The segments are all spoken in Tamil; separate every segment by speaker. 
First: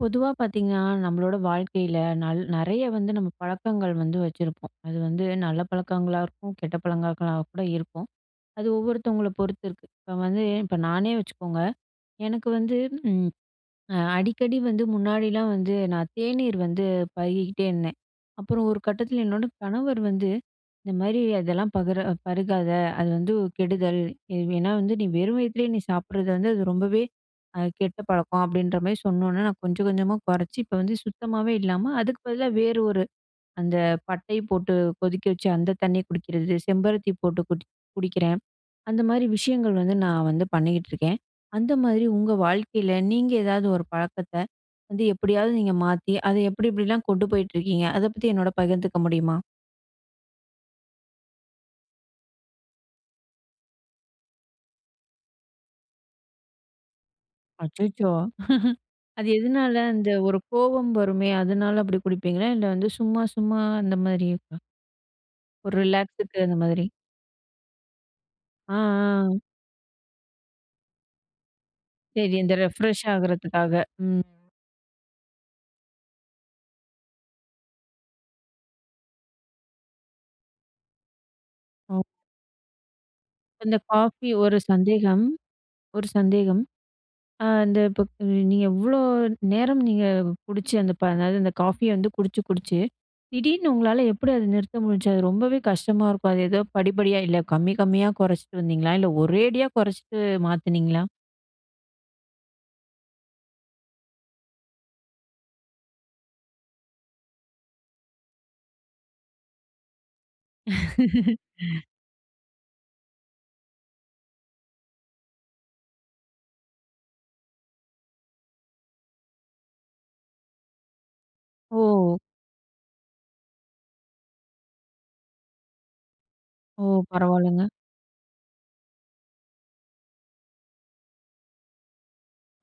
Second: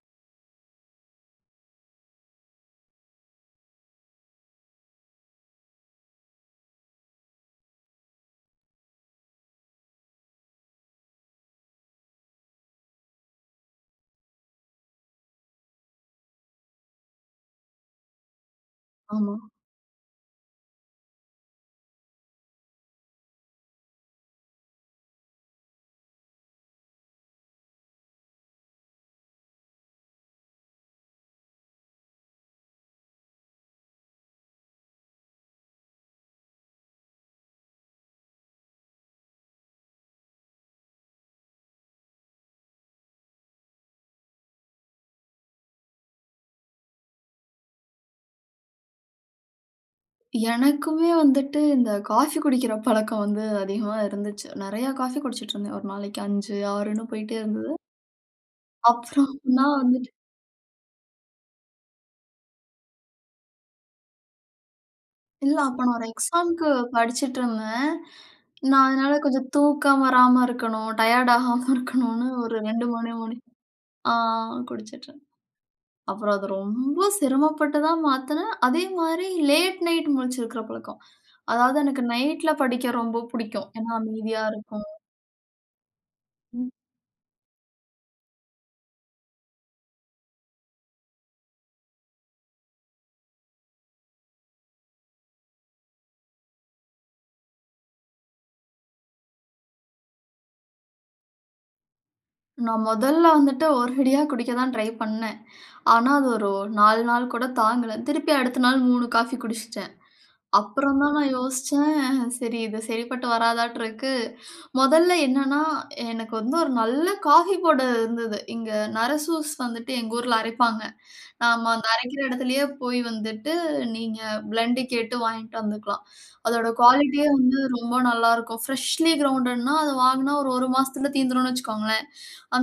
Speaker 1: பொதுவா பார்த்தீங்கன்னா, நம்மளோட வாழ்க்கையில நல் நெறைய வந்து நம்ம பழக்கங்கள் வந்து வச்சிருப்போம். அது வந்து நல்ல பழக்கங்களா இருக்கும், கெட்ட பழக்கங்களா கூட இருக்கும். அது ஒவ்வொருத்தவங்களை பொறுத்து இருக்கு. இப்ப வந்து, இப்ப நானே வச்சுக்கோங்க, எனக்கு வந்து ம் அடிக்கடி வந்து முன்னாடிலாம் வந்து நான் தேநீர் வந்து பருகிகிட்டே இருந்தேன். அப்பறம் ஒரு கட்டத்தில
Speaker 2: ஆமா.
Speaker 1: என்னோட கணவர் வந்து, "இந்த மாரி அதெல்லாம் பகுர பருகாத. அது வந்து கெடுதல். ஏவ் ஏன்னா வந்து நீ வெறும் வயித்திலேயே நீ சாப்பிடுறது வந்து அது ரொம்பவே அ கெட்ட பழக்கம்." அப்படீன்ற மாரி சொன்னோன்னே, நான் கொஞ்சம் கொஞ்சமா கொறைச்சு, இப்ப வந்து சுத்தமாவே இல்லாம, அதுக்கு பதிலா வேறு ஒரு, அந்த பட்டைய போட்டு கொதிக்க வச்சு அந்த தண்ணிய குடிக்கிறது செம்பருத்தி போட்டு குடி குடிக்கிறேன். அந்த மாரி விஷயங்கள் வந்து நான் வந்து பண்ணிகிட்டு இருக்கேன். அந்த மாதிரி உங்க வாழ்க்கையில, நீங்க ஏதாவது ஒரு பழக்கத்தை, வந்து எப்படியாவது நீங்க மாத்தி அதை எப்படி எப்படிலாம் கொண்டு போயிட்டு இருக்கீங்க? அதை பத்தி என்னோட பகிர்ந்துக்க முடியுமா?
Speaker 2: எனக்குமே வந்துட்டு, இந்த காஃபி குடிக்கிற பழக்கம் வந்து அதிகமா இருந்துச்சு. நெறையா காஃபி குடிச்சிட்டுருந்தேன், ஒரு நாளைக்கு 5 6ன்னு போயிட்டே இருந்தது.
Speaker 1: அச்சச்சோ! அது
Speaker 2: அப்புறம், நான்
Speaker 1: எதனால? அந்த
Speaker 2: வந்துட்டு
Speaker 1: ஒரு கோவம் வருமே, அதனால அப்படி குடிப்பீங்களா? இல்லை வந்து சும்மா சும்மா அந்த மாரியிருக்கா?
Speaker 2: இல்ல
Speaker 1: ஒரு
Speaker 2: அப்ப நான் ஒரு
Speaker 1: ரிலாக்ஸுக்கு அது
Speaker 2: எக்ஸாம்க்கு
Speaker 1: மாரி.
Speaker 2: படிச்சிட்டுருந்தேன்.
Speaker 1: ஆ,
Speaker 2: நான் அதனால
Speaker 1: ஆ.
Speaker 2: கொஞ்சம் தூக்கம் வராம இருக்கணும், டயர்ட் ஆகாம இருக்கணுனு
Speaker 1: சரி இந்த
Speaker 2: ஒரு 2
Speaker 1: ரெஃப்ரெஷ்ஷா
Speaker 2: 3 [unintelligible]
Speaker 1: ஆகுறதுக்காக.
Speaker 2: ஆ
Speaker 1: ம்
Speaker 2: குடிச்சிட்டுருந்தேன் அப்பறம் அது ரொம்ப சிரமப்பட்டு தான் மாத்துனே. அதேமாரி லேட் நைட் முழிச்சிக்கிற பழக்கம். அதாவது
Speaker 1: ம்.
Speaker 2: எனக்கு நைட்ல படிக்க ரொம்ப புடிக்கும்.
Speaker 1: இந்த
Speaker 2: ஏன்னா,
Speaker 1: காஃபி
Speaker 2: அமைதியா
Speaker 1: ஒரு
Speaker 2: இருக்கும்.
Speaker 1: சந்தேகம் ஒரு சந்தேகம்.
Speaker 2: ம்.
Speaker 1: ஆ அந்த இப்ப நீங்க எவ்ளோ நேரம் நீங்க குடிச்ச அந்த ப அ என்னாது அந்த காஃபிய வந்து குடிச்சு, குடிச்சு திடீர்னு உங்களால எப்டி அத நிறுத்த முடிஞ்சிச்சு? அது ரொம்பவே கஷ்டமா இருக்கும், அது ஏதோ படிப்படியா இல்ல, கம்மி கம்மியா குறச்சிட்டு வந்தீங்களா? இல்ல ஒரேடியா குறச்சிட்டு மாத்துனீங்களா?
Speaker 2: நான் மொதல்ல வந்துட்டு ஒரேடியா குடிக்க தான் ட்ரை பண்ணேன். ஆனா, அது ஒரு 4 நாள் கூட தாங்கல. திருப்பி அடுத்த நாள் 3 காஃபி குடிச்சுட்டேன். அப்புறம் தான் நான் யோசிச்சேன். சரி இது சரிப்பட்டு வராதாட்டு இருக்கு. மொதல்ல என்னன்னா எனக்கு வந்து ஒரு நல்ல காஃபி போட இருந்தது. இங்க Narasus வந்துட்டு எங்க ஊர்ல அரைப்பாங்க. நாம அந்த
Speaker 1: ஓ!
Speaker 2: அரைக்கிற இடத்துலேயே போய் வந்துட்டு நீங்க பிளெண்ட் கேட்டு வாயிட்டு வந்துக்கலாம். அதோட
Speaker 1: ஓ!
Speaker 2: குவாலிட்டியே வந்து
Speaker 1: பரவாலங்க.
Speaker 2: ரொம்ப நல்லாருக்கும். ஃப்ரெஷ்லி கிரவுண்டட்னா அத வாங்குன்னா, ஒரு ஒரு மாசத்துல தீர்ந்திருன்னு வச்சுக்கோங்களேன்.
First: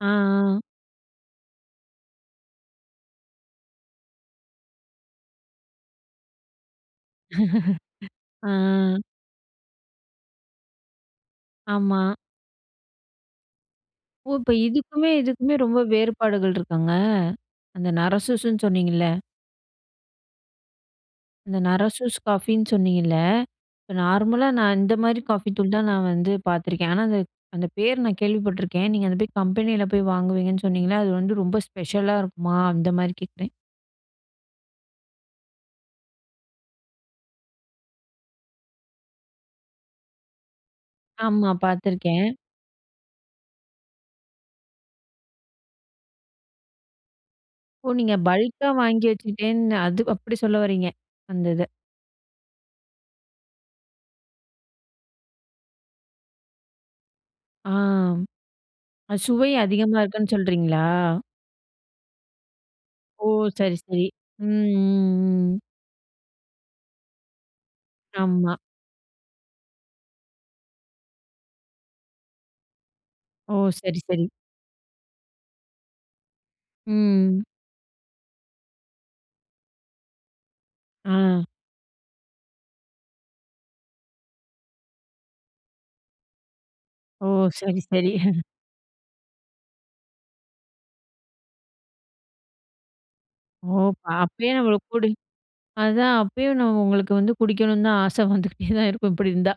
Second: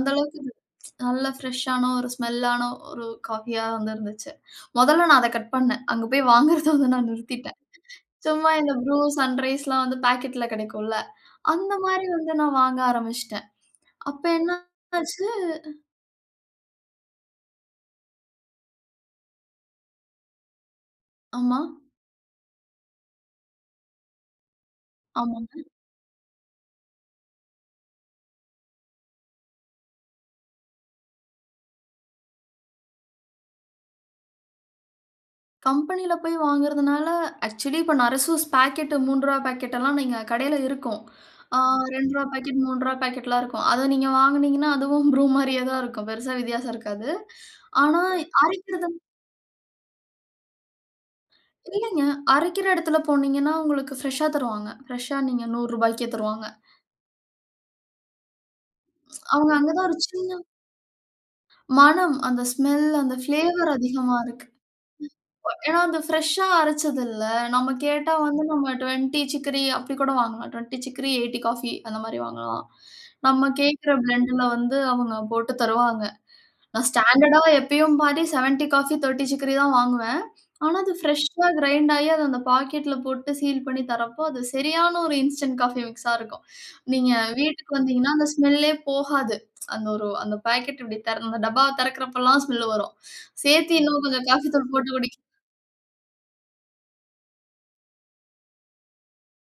Speaker 1: ஆ,
Speaker 2: அளவுக்கு இது,
Speaker 1: ஆ.
Speaker 2: நல்ல ஃபிரஷ்ஷான ஒரு ஸ்மெல் ஆன ஒரு காஃபியா வந்து இருந்துச்சு. மொதல்ல நான் அத கட் பண்னே. அங்க போய் வாங்குறத வந்து நான் நிறுத்திட்டேன் சும்மா
Speaker 1: ஆ.
Speaker 2: இந்த Bru, Sunriseலாம் வந்து பாக்கெட்ல கிடைக்கும்ல.
Speaker 1: ஆமா.
Speaker 2: அந்தமாரி வந்து நான் வாங்க ஆரம்பிச்சிட்டேன். அப்ப
Speaker 1: ஓ!
Speaker 2: என்ன
Speaker 1: இப்ப இதுக்குமே,
Speaker 2: ஆச்சு
Speaker 1: இதுக்குமே ரொம்ப வேறுபாடுகள் இருக்காங்க? அந்த Narasusuன்னு சொன்னீங்கல. இந்த
Speaker 2: ஆமா.
Speaker 1: நரசூஸ் காஃபின்னு சொன்னீங்கல்ல, இப்போ நார்மலா நான் இந்த மாதிரி காஃபி
Speaker 2: ஆமாங்க.
Speaker 1: தூள் தான் நான் வந்து பார்த்துருக்கேன். ஆனால் அந்த அந்த பேர் நான் கேள்விப்பட்டுருக்கேன், நீங்க அதை போய் கம்பெனியில போய் வாங்குவீங்கன்னு சொன்னிங்கள, அது வந்து ரொம்ப ஸ்பெஷலா இருக்குமா? அந்த மாரி கேட்குறேன்.
Speaker 2: கம்பெனியில போய் வாங்குறதனால, ஆக்சுவலி இப்ப நரசூஸ் பாக்கெட் ரூ.3 பாக்கெட் எல்லாம், நீங்க கடையில இருக்கும்,
Speaker 1: ஆமா,
Speaker 2: ஆ ரூ. 2
Speaker 1: பார்த்துருக்கேன்.
Speaker 2: பாக்கெட், ரூ. 3 பாக்கெட்லாம் இருக்கும், அதை நீங்க வாங்கினீங்கனா, அதுவும் ப்ரூ மாதிரியே தான் இருக்கும், பெரிசா வித்தியாசம் இருக்காது,
Speaker 1: ஓ
Speaker 2: ஆனா
Speaker 1: நீங்க பல்க்கா
Speaker 2: அரைக்கிறது
Speaker 1: வாங்கி வச்சிட்டேன்னு அது அப்படி சொல்ல வரீங்க, அந்த இத.
Speaker 2: இல்லைங்க. அரைக்கிற இடத்துல போனீங்கனா, உங்களுக்கு பிரஷா தருவாங்க, பிரஷா நீங்க ரூ. 100 தருவாங்க.
Speaker 1: ஆ அ சுவை
Speaker 2: அவங்க அங்க தான் ஒரு
Speaker 1: அதிகமா இருக்குன்னு
Speaker 2: சின்ன
Speaker 1: சொல்றீங்களா?
Speaker 2: மணம் அந்த ஸ்மெல் அந்த
Speaker 1: ஓ
Speaker 2: பிளேவர்
Speaker 1: சரி, சரி.
Speaker 2: அதிகமா இருக்கு.
Speaker 1: ம், ம், ம்.
Speaker 2: ஏனா அந்த பிரஷா அரைச்சதுல, நம்ம கேட்டா வந்து
Speaker 1: ஆமா.
Speaker 2: நம்ம 20 சிக்கரி அப்படி கூட வாங்கலாம், 20 சிக்கரி 80 காஃபி அந்த மாதிரி வாங்கலாம், நம்ம
Speaker 1: ஓ!
Speaker 2: கேட்கிற
Speaker 1: சரி, சரி.
Speaker 2: பிளெண்ட்இல வந்து அவங்க போட்டு தருவாங்க. நான் ஸ்டாண்டர்டா
Speaker 1: ம்.
Speaker 2: எப்பையும் பாதி 70 காஃபி, 30 சிக்ரி தான் வாங்குவேன், ஆனா அது பிரஷா
Speaker 1: அ.
Speaker 2: கிரைண்ட் ஆகி அதை அந்த பாக்கெட்ல போட்டு சீல் பண்ணி தரப்போ, அது சரியான ஒரு இன்ஸ்டன்ட் காஃபி மிக்ஸா இருக்கும், நீங்க
Speaker 1: ஓ!
Speaker 2: வீட்டுக்கு
Speaker 1: சரி, சரி.
Speaker 2: வந்தீங்கனா அந்த ஸ்மெல்லே போகாது. அந்த ஒரு அந்த பாக்கெட் இப்படி டப்பாவை திறக்குறப்பலாம் ஸ்மெல் வரும், சேர்த்து
Speaker 1: ஓ
Speaker 2: இன்னும் கொஞ்சம் காஃபி
Speaker 1: அப்பயே
Speaker 2: தூள்
Speaker 1: நம்மள
Speaker 2: போட்டு
Speaker 1: குடு
Speaker 2: குடி
Speaker 1: அதான் அப்பயும் உங்களுக்கு வந்து குடிக்கணும்னு தான் ஆசை வந்துகிட்டே தான் இருக்கும், இப்படி இருந்தா.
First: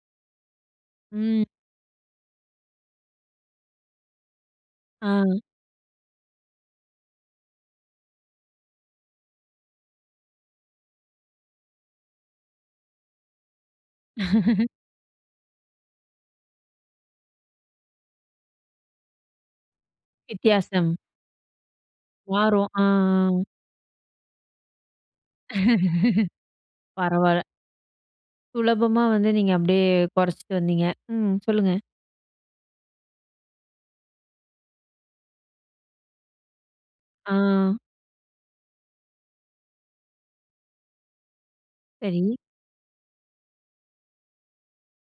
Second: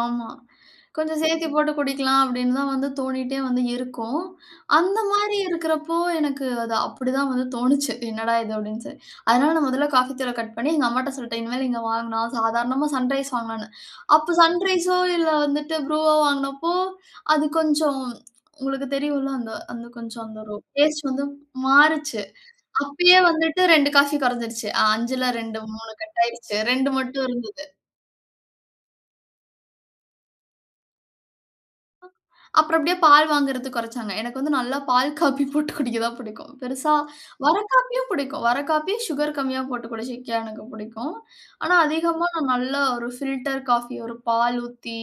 Speaker 2: ஆமா. "கொஞ்சம்
Speaker 1: ம்.
Speaker 2: சேர்த்துப் போட்டு குடிக்கலாம்." அப்பிடின்னு தான் தோணிட்டே வந்து இருக்கும். அந்தமாரி
Speaker 1: அ.
Speaker 2: இருக்கிறப்போ, எனக்கு அது அப்பிடி தான் வந்து தோணுச்சு. "என்னடா! இது" அப்பிடின்னு சொ அதனால நான் முதல காஃபித்தூள கட் பண்ணி, எங்க அம்மாட்ட சொல்ட்டேன். இனிமேலு இங்க வாங்குனா சாதாரணமா 'சன்ரைஸ்' வாங்கலான்னு. அப்ப 'சன்ரைஸ்ஸோ' இல்ல வந்துட்டு 'ப்ரூவோ' வாங்கினப்போ, அது கொஞ்சம், உங்களுக்கு தெரியும்ல. அந்த அந்த கொஞ்சம் அந்த ஒரு
Speaker 1: வித்தியாசம்.
Speaker 2: டேஸ்ட் வந்து மாறுச்சு.
Speaker 1: வரோம். அ,
Speaker 2: அப்பயே
Speaker 1: ஆ.
Speaker 2: வந்துட்டு 2 காஃபி குறைஞ்சிருச்சு. 5ல 2, 3 கட் ஆயிடுச்சு. 2 மட்டும்
Speaker 1: பரவால்ல.
Speaker 2: இருந்தது.
Speaker 1: சுலபமா வந்து நீங்க அப்பிடியே குறச்சிட்டு வந்தீங்க. ம், சொல்லுங்க.
Speaker 2: அ அப்புறம் அப்பிடியே பால் வாங்குறது குறச்சாங்க. எனக்கு வந்து நல்லா 'பால் காஃபி' போட்டு குடிக்க தான் பிடிக்கும். பெரிசா வர
Speaker 1: அ.
Speaker 2: காஃபியும் பிடிக்கும்! வர காஃபி, சுகர் கம்மியா போட்டு குடிச்சிக்க எனக்கு புடிக்கும். ஆனா அதிகமா,
Speaker 1: சரி.
Speaker 2: நல்ல ஒரு 'ஃபில்டர் காஃபி', ஒரு பால் ஊத்தி,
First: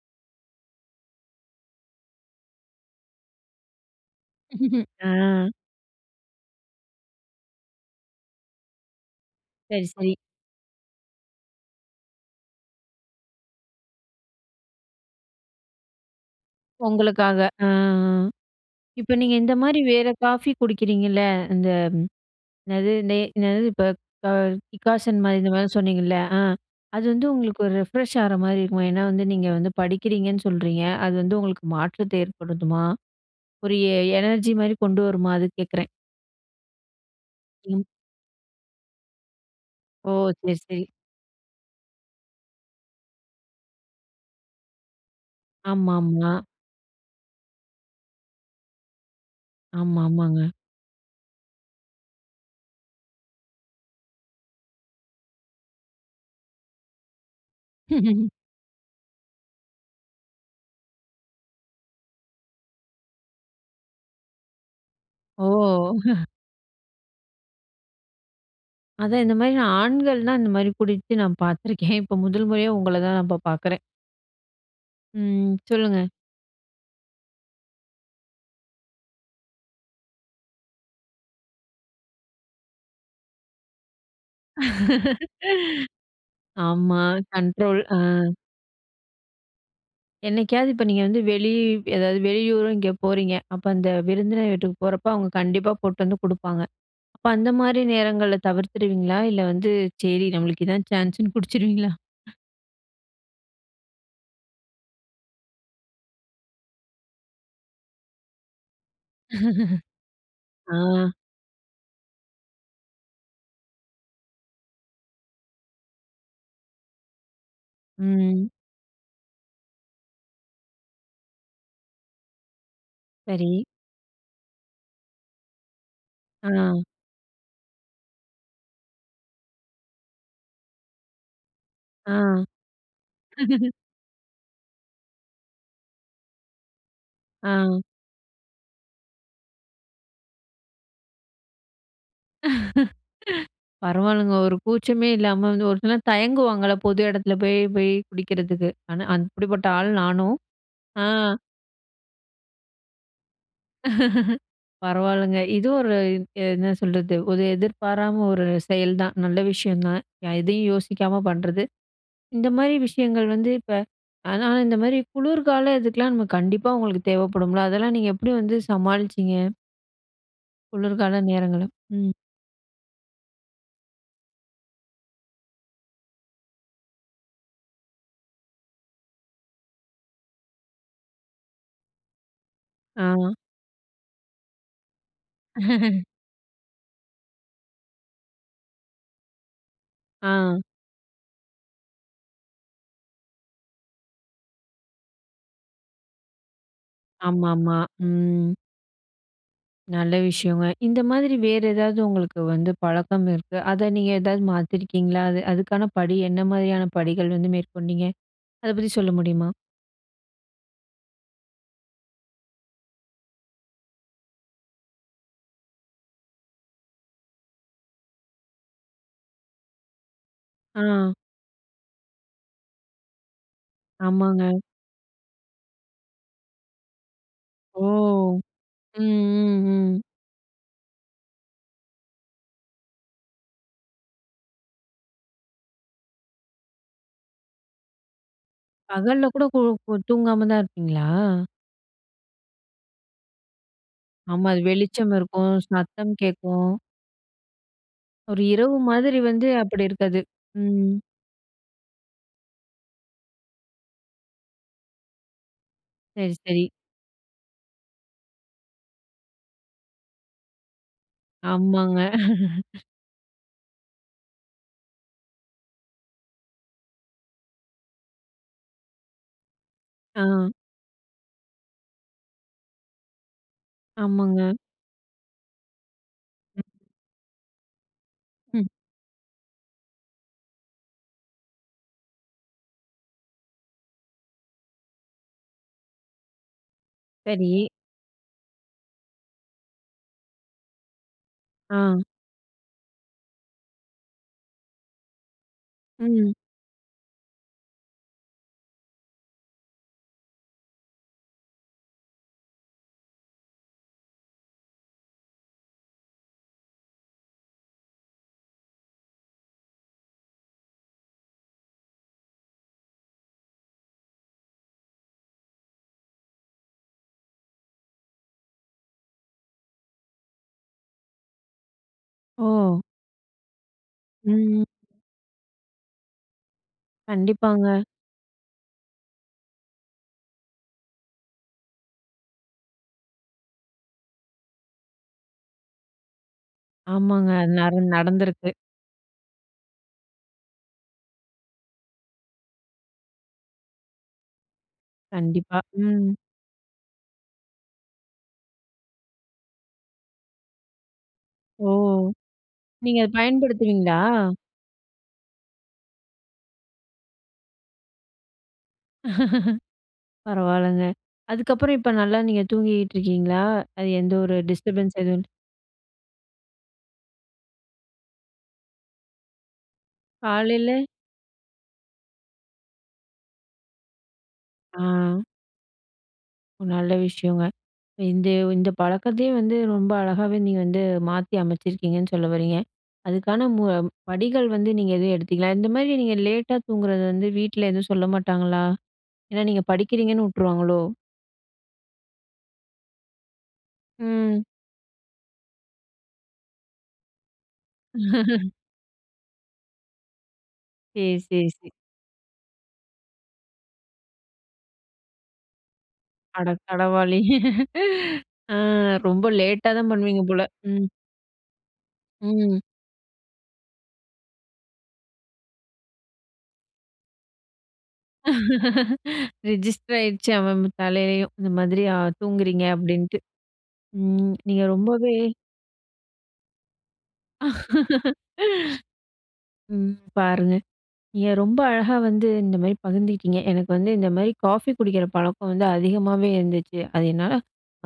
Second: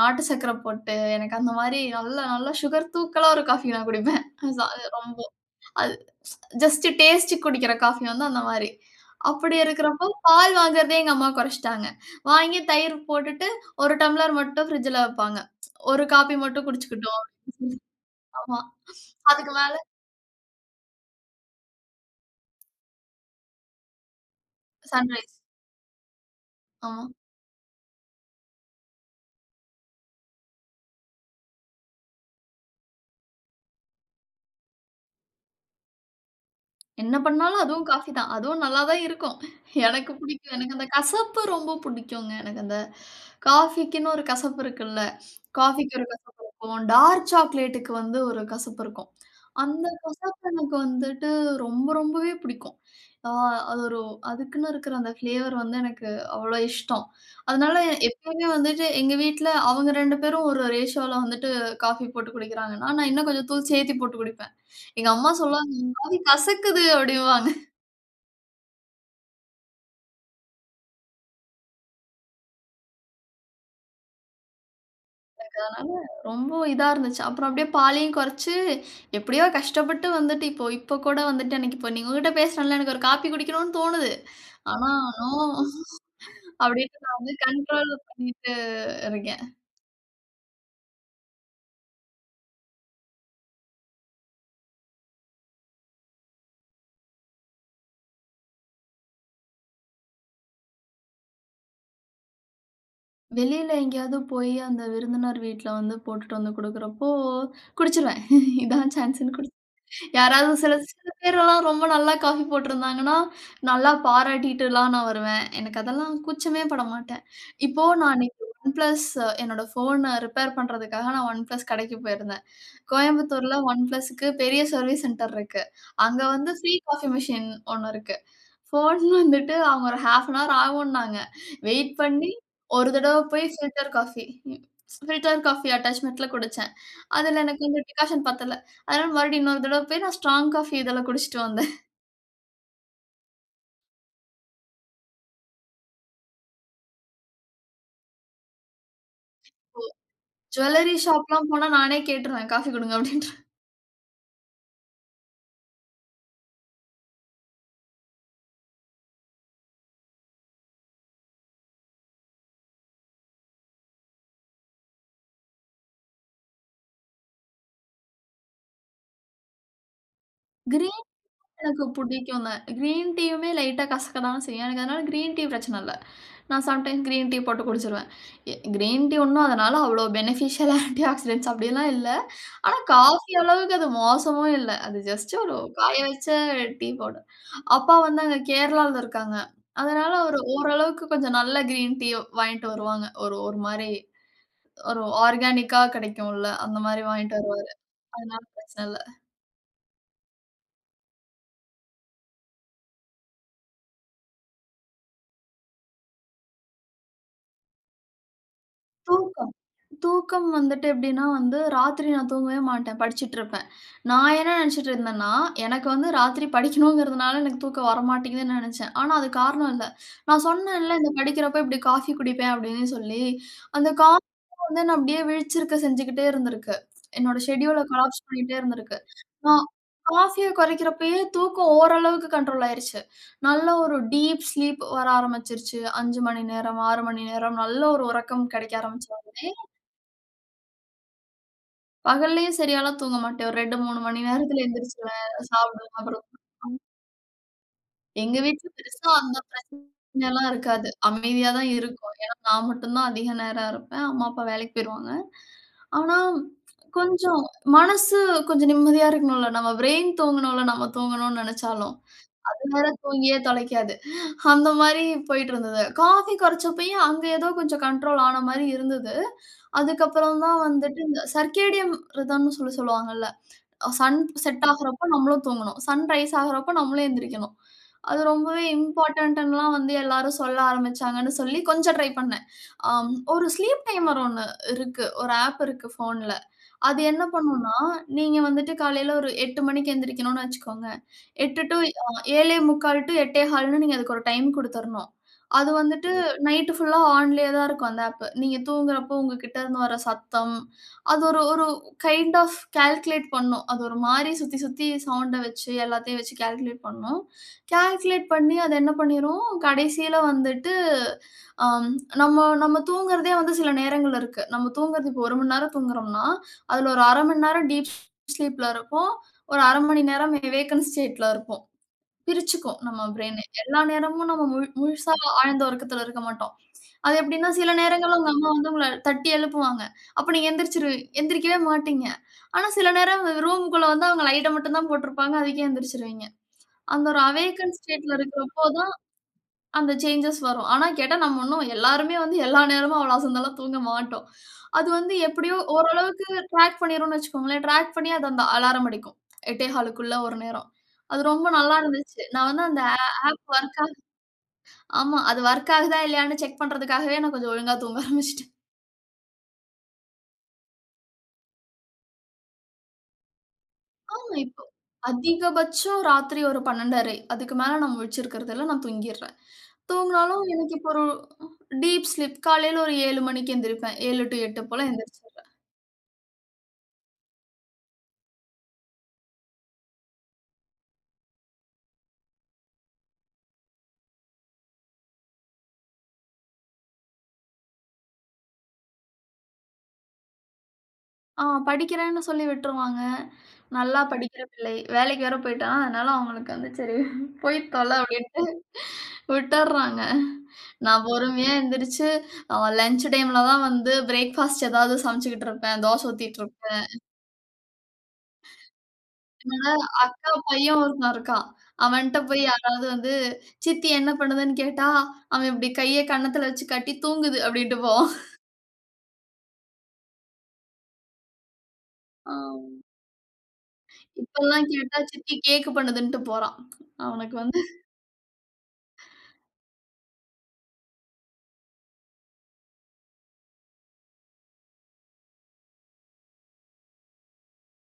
Speaker 2: நாட்டு சர்க்கரை போட்டு, எனக்கு அந்தமாரி நல்லா நல்ல சுகர் தூக்கலா ஒரு காஃபி, நான் குடிப்பேன். ச அது ரொம்ப,
Speaker 1: அ.
Speaker 2: அது ஜஸ்ட், டேஸ்ட்க்கு குடிக்கிற காஃபி வந்து அந்த மாரி. அப்பிடி
Speaker 1: சரி,
Speaker 2: இருக்கிறப்போ
Speaker 1: சரி.
Speaker 2: பால் வாங்குறதே எங்க அம்மா குறச்சிட்டாங்க. வாங்கி தயிர் போட்டுட்டு, 1 டம்ளர் மட்டும் பிரிட்ஜ்ல வப்பாங்க. 1 காஃபி மட்டும் குடிச்சிக்கிட்டும்.
Speaker 1: உங்களுக்காக, அ,
Speaker 2: [unintelligible]
Speaker 1: அ.
Speaker 2: ஆமா.
Speaker 1: இப்ப நீங்க
Speaker 2: அதுக்கு
Speaker 1: இந்த
Speaker 2: மேல
Speaker 1: மாரி வேற காஃபி குடிக்கிறீங்கல்ல. இந்த என்னது, டே என்னது? இப்ப ப டிக்காஷன்
Speaker 2: 'சன்ரைஸ்'.
Speaker 1: மாரி, இந்த மாரி சொன்னீங்கல்ல. அ, அது
Speaker 2: ஆமா.
Speaker 1: வந்து உங்களுக்கு ஒரு ரெஃப்ரெஷ்ஷா ஆறமாரி இருக்குமா? ஏன்னா வந்து நீங்க வந்து படிக்கிறீங்கன்னு சொல்றீங்க. அது வந்து உங்களுக்கு மாற்றத்தை ஏற்படுதுமா? ஒரு எ எனர்ஜி மாரி கொண்டு வருமா? அதுக்கு கேக்குறேன்.
Speaker 2: என்ன பண்ணாலும்
Speaker 1: ம்.
Speaker 2: அதுவும் காஃபி தான். அதுவும் நல்லா தான் இருக்கும்.
Speaker 1: ஓ!
Speaker 2: எனக்கு பிடிக்கும்.
Speaker 1: சரி
Speaker 2: எனக்கு
Speaker 1: சரி.
Speaker 2: அந்த கசப்பு ரொம்ப பிடிக்குங்க. எனக்கு அந்த காஃபிக்குன்னு ஒரு கசப்பு இருக்குல்ல. காஃபிக்கு ஒரு
Speaker 1: ஆமாமா.
Speaker 2: கசப்பு இருக்கும். டார்க் சாக்லேட்க்கு வந்து ஒரு கசப்பு இருக்கும். அந்தக்
Speaker 1: ஆமா, ஆமாங்க.
Speaker 2: கசப்பு எனக்கு வந்துட்டு ரொம்ப ரொம்பவே பிடிக்கும். ஆ, அது ஒரு அதுக்குன்னு இருக்குற அந்த ஃப்ளேவர் வந்து எனக்கு அவ்ளோ இஷ்டம். அதனால எப்பவுமே வந்துட்டு எங்க வீட்ல அவுங்க 2 பேரும் ஒரு ரேஷியோல வந்துட்டு காஃபி போட்டு குடிக்கிறாங்கன்னா, நான் இன்னும் கொஞ்சம் தூள் சேர்த்திப் போட்டு குடிப்பேன். எங்க அம்மா
Speaker 1: ஓ!
Speaker 2: சொல்லுவாங்க. [unintelligible] மாரி கசக்குது அப்டிம்பாங்க.
Speaker 1: அதான் இந்தமாரி ஆண்கள் தான் இந்தமாரி குடிச்சு நான் பார்த்துருக்கேன் இப்ப முதல் முறையா உங்கள தான் நான் இப்ப பார்க்குறேன். ம்.
Speaker 2: அதனால
Speaker 1: சொல்லுங்க.
Speaker 2: ரொம்ப இதா இருந்துச்சு. அப்புறம் அப்டியே பாலையும் குறச்சு எப்டியோ கஷ்டப்பட்டு வந்துட்டு இப்போ இப்போ கூட வந்துட்டு அன்னக்கி இப்ப நீங்க உங்ககிட்ட பேசுனேன்ல, எனக்கு ஒரு காஃபி குடிக்கணுனு தோணுது. ஆனா நோ
Speaker 1: ஆமா.
Speaker 2: அப்டின்ட்டு நான் வந்து
Speaker 1: கண்ட்ரோல்
Speaker 2: கண்ட்ரோல்
Speaker 1: ஆ.
Speaker 2: பண்ணிட்டு இருக்கேன்.
Speaker 1: என்னைக்காவது இப்ப நீங்க வந்து வெளி ஏதாவது வெளியூரும் எங்கே போறீங்க! அப்ப அந்த விருந்தினர் வீட்டுக்கு போறப்ப அவுங்க கண்டிப்பா போட்டு வந்து குடுப்பாங்க. அப்ப அந்தமாரி நேரங்கள தவிர்த்துருவீங்களா? இல்ல வந்து சரி நம்மளுக்கு இதான் சான்ஸுன்னு குடிச்சுருவீங்களா?
Speaker 2: வெளில எங்கேயாவது போயி அந்த விருந்தினர் வீட்ல வந்து போட்டுட்டு வந்து குடுக்குறப்போ குடிச்சிருவேன். இதான் சான்ஸ்ஸுன்னு குடி யாராவது
Speaker 1: ஆ.
Speaker 2: சில சில பேரெல்லாம் ரொம்ப நல்லா காஃபி போட்டிருந்தாங்கன்னா, நல்லா பாராட்டிட்டுலாம் நான் வருவேன். எனக்கு அதெல்லாம் கூச்சமே பட மாட்டேன். இப்போ நான் அன்னைக்கு
Speaker 1: ம்.
Speaker 2: ஒன் பிளஸ் என்னோட ஃபோன ரிப்பேர் பண்றதுக்காக நான் ஒன் பிளஸ் கடைக்கு போயிருந்தேன். கோயம்புத்தூர்ல
Speaker 1: சரி.
Speaker 2: ஒன் பிளஸ்க்கு பெரிய சர்விஸ் சென்டர் இருக்கு. அங்க வந்து ப்ரீ
Speaker 1: ஆ.
Speaker 2: காஃபி மிசின் 1 இருக்கு. போன் வந்துட்டு அவுங்க ஒரு 0:30அன் ஹவர் ஆவுன்னாங்க. வெயிட்
Speaker 1: ஆ.
Speaker 2: பண்ணி ஒரு தடவ போய் பில்டர் காஃபி பில்டர் காஃபி அட்டாச்மெண்ட்ல குடிச்சேன். அதில எனக்கு இந்த
Speaker 1: ஆ.
Speaker 2: டிக்காஷன் பத்தல, அதனால மறுபடியும் இன்னொரு தடவை போய் நான் ஸ்ட்ராங் காஃபி இதில குடிச்ட்டு வந்தேன்.
Speaker 1: பரவால்லங்க ஒரு கூச்சமே இல்லாம வந்து ஒரு சிலர் தயங்குவாங்கல்ல பொது எடத்துல போய் போய் குடிக்கிறதுக்கு, ஆனா அந்
Speaker 2: ப்போ
Speaker 1: அப்படிப்பட்ட ஆள் நானும்,
Speaker 2: ஜூவல்லரி
Speaker 1: ஆ,
Speaker 2: ஷாப் ல்லாம் போனா நானே கேட்ருவேன். "காஃபி குடுங்க" அப்டிண்ட்ரு
Speaker 1: பரவால்லங்க. இதுவும் ஒரு இத் என்ன சொல்றது, ஒரு எதிர்பாராம ஒரு செயல் தான். நல்ல விஷயம் தான். ய எதையும் யோசிக்காம பண்றது. இந்த மாரி விஷயங்கள் வந்து இப்ப ஆனா இந்த மாரி குளுர்கால இதுக்கலாம் நம்ம கண்டிப்பா உங்களுக்கு தேவப்படும்ல! அதெல்லாம் நீங்க எப்டி வந்து சமாளிச்சிங்க?
Speaker 2: கிரீன் டீ
Speaker 1: குளுர்கால நேரங்களும்,
Speaker 2: எனக்கு
Speaker 1: ம்.
Speaker 2: புடிக்குங்க, கிரீன் டீயுமே லைட்டா கசக்கதான செய்யும், எனக்கு அதனால கிரீன் டீ பிரச்சன இல்ல. நான் சம் டைம் கிரீன் டீ போட்டு குடிச்சுருவேன். எ கிரீன் டீ ஒண்ணும் அதனால, அவ்ளோ ஃபெனிஃபிஷியல் ஆ ஆன்டி ஆக்சிடெட்ஸ் அப்பிடியெல்லாம் இல்ல. ஆனா காஃபி
Speaker 1: ஆமா.
Speaker 2: அளவுக்கு அது மோசமும் இல்ல. அது ஜஸ்ட் ஒரு காய வச்ச டீ பவுடர். அப்பா வந்து அங்க கேரளாவுல இருக்காங்க. அதனால அவரு
Speaker 1: ஆ.
Speaker 2: ஓரளவுக்கு கொஞ்சம் நல்ல கிரீன் டீயோ வாங்கிட்டு வருவாங்க. ஒரு, ஒரு மாரி, ஒரு ஆர்கானிக் கா கிடைக்கும்ல, அந்தமாரி வாங்கிட்டு
Speaker 1: ஆமா,
Speaker 2: வருவாரு.
Speaker 1: ஆமா.
Speaker 2: அதனால
Speaker 1: ம்.
Speaker 2: பிரச்சன இல்ல.
Speaker 1: நல்ல விஷயங்க. இந்த மாதிரி வேற ஏதாவது உங்களுக்கு வந்து பழக்கம் இருக்கு. அத நீங்க ஏதாவது மாத்தியிருக்கீங்களா? அது அதுக்கான படி என்ன மாரியான படிகள் வந்து மேற்கொண்டீங்க? அத பத்தி சொல்ல முடியுமா?
Speaker 2: தூக்கம், தூக்கம் வந்துட்டு எப்பிடின்னா வந்து ராத்திரி நான் தூங்கவே மாட்டேன். படிச்சுட்டிருப்பேன். நான் என்ன நெனச்சிட்ருந்தேன்னா எனக்கு வந்து ராத்திரி படிக்கனுங்குறதுனால எனக்கு தூக்கம் வரமாட்டேங்குதுன்னு நெனச்சேன். ஆனா அதுக்காரணம் இல்ல. நான் சொன்னேன்ல்ல! இந்த
Speaker 1: ஆ.
Speaker 2: படிக்கிறப்ப இப்பிடி காஃபி குடிப்பேன் அப்பிடின்னு சொல்லி. அந்த காஃபி
Speaker 1: ஆமாங்க.
Speaker 2: [unintelligible] நான் அப்பிடியே விழிச்சிருக்க செஞ்சுகிட்டேருந்துருக்கு. என்னோட ஷெட்யூல்
Speaker 1: ஓ!
Speaker 2: ல கொலாப்ஸ் பண்ணிக்கிட்டே இருந்திருக்கு
Speaker 1: ம்,
Speaker 2: நான்
Speaker 1: ம், ம்.
Speaker 2: காஃபிய கொறைக்கறப்பயே தூக்கம் ஓரளவுக்கு கண்ட்ரோல் ஆயிருச்சு. நல்ல ஒரு டீப் ஸ்லீப் வர ஆரம்பிச்சுருச்சு. 5:00 மணி நேரமா, 6:00 மணி நேரம் நல்ல ஒரு உறக்கம் கெடைக்க ஆரம்பிச்ச
Speaker 1: பகல்ல கூட
Speaker 2: உடனே
Speaker 1: கு தூங்காம தான் இருப்பீங்களா?
Speaker 2: பகல்லேயே சரியால்லாம் தூங்க மாட்டேன். ஒரு 2, 3 மணி
Speaker 1: ஆமா. அது
Speaker 2: நேரத்துல
Speaker 1: வெளிச்சம்
Speaker 2: எந்திருச்சிருவேன்.
Speaker 1: இருக்கும்.
Speaker 2: சாப்பிடுவேன்.
Speaker 1: சத்தம்
Speaker 2: அப்பறம்
Speaker 1: கேட்கும்.
Speaker 2: [unintelligible] எங்க
Speaker 1: ஒரு
Speaker 2: வீட்ல
Speaker 1: இரவு
Speaker 2: பெருசா
Speaker 1: மாதிரி
Speaker 2: அந்த
Speaker 1: வந்து அப்படி இருக்காது.
Speaker 2: பிரச்சனைலாம் இருக்காது.
Speaker 1: ம்.
Speaker 2: அமைதியா தான் இருக்கும். ஏன்னா நான் மட்டும் தான் அதிக நேரம் இருப்பேன். அம்மா, அப்பா வேலைக்கு போய்ருவாங்க. ஆனா,
Speaker 1: சரி, சரி.
Speaker 2: கொஞ்சம் மனசு கொஞ்சம் நிம்மதியா இருக்கணும்ல. நம்ம ப்ரெயின் தூங்கணும்ல்ல, நம்ம தூங்கணும்னு நெனைச்சாலும்.
Speaker 1: ஆமாங்க.
Speaker 2: அது வேற, தூங்கியே தொலைக்காது. அந்த மாரி போய்ட்டு இருந்தது. காஃபி கொறச்சப்பயே, அங்க எதோ கொஞ்சம் கண்ட்ரோல் ஆன மாரி இருந்தது. அதுக்கப்பறம்
Speaker 1: ஆ.
Speaker 2: தான் வந்துட்டு, இந்த சர்க்கேடியம் ரிதம்ன்னு சொல்லி சொல்லுவாங்கல. அ சன்
Speaker 1: ஆமாங்க.
Speaker 2: செட் ஆகுறப்ப நம்மளும் தூங்கணும். சன் ரைஸ்
Speaker 1: ம்.
Speaker 2: ஆகுறப்ப நம்மளும் எந்திரிக்கணும். அது ரொம்பவே
Speaker 1: ம்.
Speaker 2: இம்போர்டன்ட்டுன்னுல்லாம் வந்து எல்லாரும் சொல்ல ஆரம்பிச்சாங்கன்னு சொல்லி, கொஞ்சம் ட்ரை பண்னேன். அ ஒரு ஸ்லீப் டைமர் ஒண்ணு இருக்கு. ஒரு ஆப் இருக்கு ஃபோன்ல. அது என்ன
Speaker 1: சரி.
Speaker 2: பண்ணும்னா, நீங்க வந்துட்டு காலையில ஒரு 8:00 மணிக்கு எந்திரிக்கணும்னு வச்சுக்கோங்க. 8 டூ
Speaker 1: ஆ.
Speaker 2: [unintelligible] 7:45 டூ 8:15ன்னு நீங்க அதுக்கு ஒரு டைம் குடுத்துறணும். அது வந்துட்டு
Speaker 1: ம்.
Speaker 2: நைட்டு ஃபுல்லா ஆன்லேயே தான் இருக்கும் அந்த ஆப். நீங்க தூங்குறப்போ உங்ககிட்டேருந்து வர்ற சத்தம் அது ஒரு ஒரு கைண்ட் ஆஃப் கால்குலேட் பண்ணும். அது ஒரு மாரி சுத்தி சுத்தி சவுண்ட வச்சு, எல்லாத்தையும் வச்சு கால்குலேட் பண்ணும். கால்குலேட் பண்ணி அது என்ன பண்ணீரும், கடைசியில வந்துட்டு அம் நம்ம நம்ம தூங்குறதே வந்து சில நேரங்கள் இருக்கு. நம்ம தூங்குறது இப்போ 1 மணி நேரம் தூங்குகுறோம்ன்னா, அதுல ஒரு 1/2 மணி நேரம் டீப் ஸ்லீப்ல இருப்போம். ஒரு 1/2 மணி நேரம் வே வேக்கன்ட் ஸ்டேட்ல இருப்போம். பிரிச்சுக்கும்
Speaker 1: ஓ!
Speaker 2: நம்ம ப்ரெயினே. எல்லா நேரமும் நம்ம
Speaker 1: ம்.
Speaker 2: முழு முழுசா ஆழ்ந்த உறக்கத்துல இருக்க மாட்டோம். அது எப்படீன்னா, சில
Speaker 1: கண்டிப்பாங்க.
Speaker 2: நேரங்கள்ல உங்க அம்மா வந்து உங்கள தட்டி எழுப்புவாங்க. அப்ப நீங்க எந்திரிச்சுருவீ எந்திரிக்கவே மாட்டீங்க. ஆனா சில நேரம் ரூமுக்குள்ள வந்து அவுங்க லைட்ட மட்டும் தான் போட்ருப்பாங்க. அதுக்கே எந்திரிச்சுருவீங்க. அந்த ஒரு
Speaker 1: ஆமாங்க. அது
Speaker 2: அவேக்கன்
Speaker 1: நடந்
Speaker 2: ஸ்டேட்ல
Speaker 1: நடந்திருக்கு.
Speaker 2: இருக்குறப்போ தான், அந்த சேஞ்சஸ் வரும். ஆனா கேட்டா, நம்ம இன்னும் எல்லாருமே வந்து எல்லா நேரமும் அவ்வளோ அசந்தெல்லாம் தூங்க மாட்டோம். அது வந்து எப்புடியோ
Speaker 1: கண்டிப்பா. ம்.
Speaker 2: ஓரளவுக்கு ட்ராக் பண்ணிரும்னு வச்சுக்கோங்களேன். ட்ராக் பண்ணி, அது அந்த அலாரம் அடிக்கும். 8 1/4க்குள்ள ஒரு நேரம். அது ரொம்ப
Speaker 1: ஓ!
Speaker 2: நல்லா இருந்துச்சு. நான் வந்து அந்த ஆ
Speaker 1: நீங்க அத
Speaker 2: ஆப் வொர்க் ஆகு
Speaker 1: பயன்படுத்துவீங்களா?
Speaker 2: ஆமா. அது வொர்க் ஆகுதா? இல்லையான்னு செக் பண்றதுக்காகவே நான் கொஞ்சம் ஒழுங்கா தூங்க ஆரம்பிச்சுட்டேன்.
Speaker 1: பரவால்லங்க. அதுக்கப்புறம் இப்போ நல்லா நீங்க தூங்கிக்கிட்டு இருக்கீங்களா? அது எந்த
Speaker 2: ஆ
Speaker 1: ஒரு
Speaker 2: இப்போ
Speaker 1: டிஸ்டர்பன்ஸ் எதுவும்
Speaker 2: அதிகபட்சம் ராத்திரி ஒரு 12்:30 அதுக்கு மேல நான் முழிச்சிருக்குறதில்ல, நான் தூங்கிர்றேன். தூங்குனாலும் எனக்கு
Speaker 1: காலையில
Speaker 2: இப்போ ஒரு டீப் ஸ்லீப் காலைல ஒரு 7:00 மணிக்கு எந்திரிப்பேன். 7:00 டூ 8:00
Speaker 1: ஆ.
Speaker 2: போல எந்திரிச்சுருவேன்.
Speaker 1: நல்ல விஷயங்க. இந்தய இந்த பழக்கத்தையே வந்து ரொம்ப அழகாவே நீங்க வந்து மாத்தி அமைச்சிருக்கீங்கன்னு சொல்ல வரீங்க. அதுக்கான மு படிகள் வந்து நீங்க எதுவும் எடுத்தீங்களா? இந்தமாரி நீங்க லேட்டா தூங்குறது வந்து வீட்ல எதுவும் சொல்ல மாட்டாங்களா? ஏன்னா நீங்க படிக்கிறீங்கன்னு விட்டுருவாங்களோ!
Speaker 2: ஆ, படிக்கிறேன்னு சொல்லி விட்ருவாங்க. நல்லா படிக்கிற
Speaker 1: ம்.
Speaker 2: பிள்ளை. வேலைக்கு வேற போயிட்டா, அதனால, அவுங்களுக்கு வந்து "சரி போய் தொல!" அப்பிடின்ட்டு விட்டர்றாங்க நான்
Speaker 1: சேரி, சேரி,
Speaker 2: பொறுமையா
Speaker 1: சே
Speaker 2: எந்திரிச்சு, அவன் லஞ்ச் டைம்ல தான் வந்து பிரேக் ஃபாஸ்ட் எதாவது சமச்சுகிட்டுருப்பேன். தோச
Speaker 1: அட
Speaker 2: ஊத்திட்ருப்பேன்.
Speaker 1: கடவுளே! ஆ, ரொம்ப
Speaker 2: என்னோட
Speaker 1: லேட்டா தான் பண்ணுவீங்க
Speaker 2: அக்கா
Speaker 1: போல.
Speaker 2: பையன்
Speaker 1: ம்.
Speaker 2: ஒருத்தன் இருக்கான். அவன்ட்ட போயி
Speaker 1: ம்.
Speaker 2: யாராவது வந்து சித்தி என்ன பண்ணுதுன்னு கேட்டா, அவன் இப்பிடி கைய கன்னத்தில வச்சி காட்டி "தூங்குது" அப்பிடின்ட்டு போவான்
Speaker 1: ரெஜிஸ்டர் ஆயிருச்சு. அவன், அவன் இவ் தலையிலயும். இந்த மாதிரி அ, தூங்குறீங்க
Speaker 2: ஆம்.
Speaker 1: அப்பிடின்ட்டு. ம். நீங்க
Speaker 2: இப்போல்லாம் கேட்டா
Speaker 1: ரொம்பவே
Speaker 2: சித்தி கேக் பண்ணுதுன்ட்டு போறான். அவனுக்கு வந்து
Speaker 1: ம். பாருங்க, நீங்க ரொம்ப அழகா வந்து இந்தமாரி பகிந்துகிட்டீங்க. எனக்கு வந்து இந்தமாரி காஃபி குடிக்கிற பழக்கம் வந்து அதிகமாவே இருந்துச்சு. அது என்னால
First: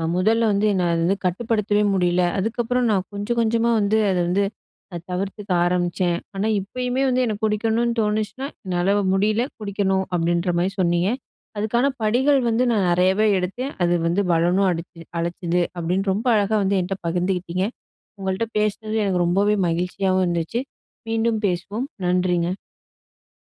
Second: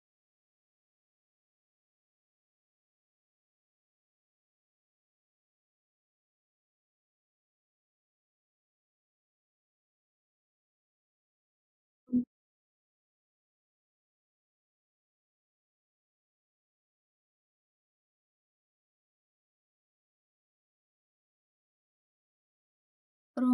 Speaker 1: அ, முதல்ல வந்து என்ன அது வந்து கட்டுப்படுத்தவே முடியல, அதுக்கப்புறம் நான் கொஞ்சம், கொஞ்சமா வந்து அத வந்து அ, தவிர்த்துக்க ஆரம்பிச்சேன். ஆனா இப்பயுமே வந்து எனக்கு குடிக்கணுன்னு தோணுச்சுனா, என்னால முடியல, குடிக்கணும் அப்பிடின்ற மாரி சொன்னீங்க. "அதுக்கான
Speaker 2: ம்.
Speaker 1: படிகள் வந்து நான் நெறையாவே எடுத்தேன், அது வந்து பலனும் அடிச்சு அளிச்சது" அப்பிடின்னு ரொம்ப அழகா வந்து என்ட்ட பகிர்ந்துக்கிட்டீங்க. உங்கள்ட்ட பேசுனது எனக்கு ரொம்பவே மகிழ்ச்சியாவும் இருந்துச்சு. மீண்டும் பேசுவோம். நன்றிங்க!
Speaker 2: அப்புறம்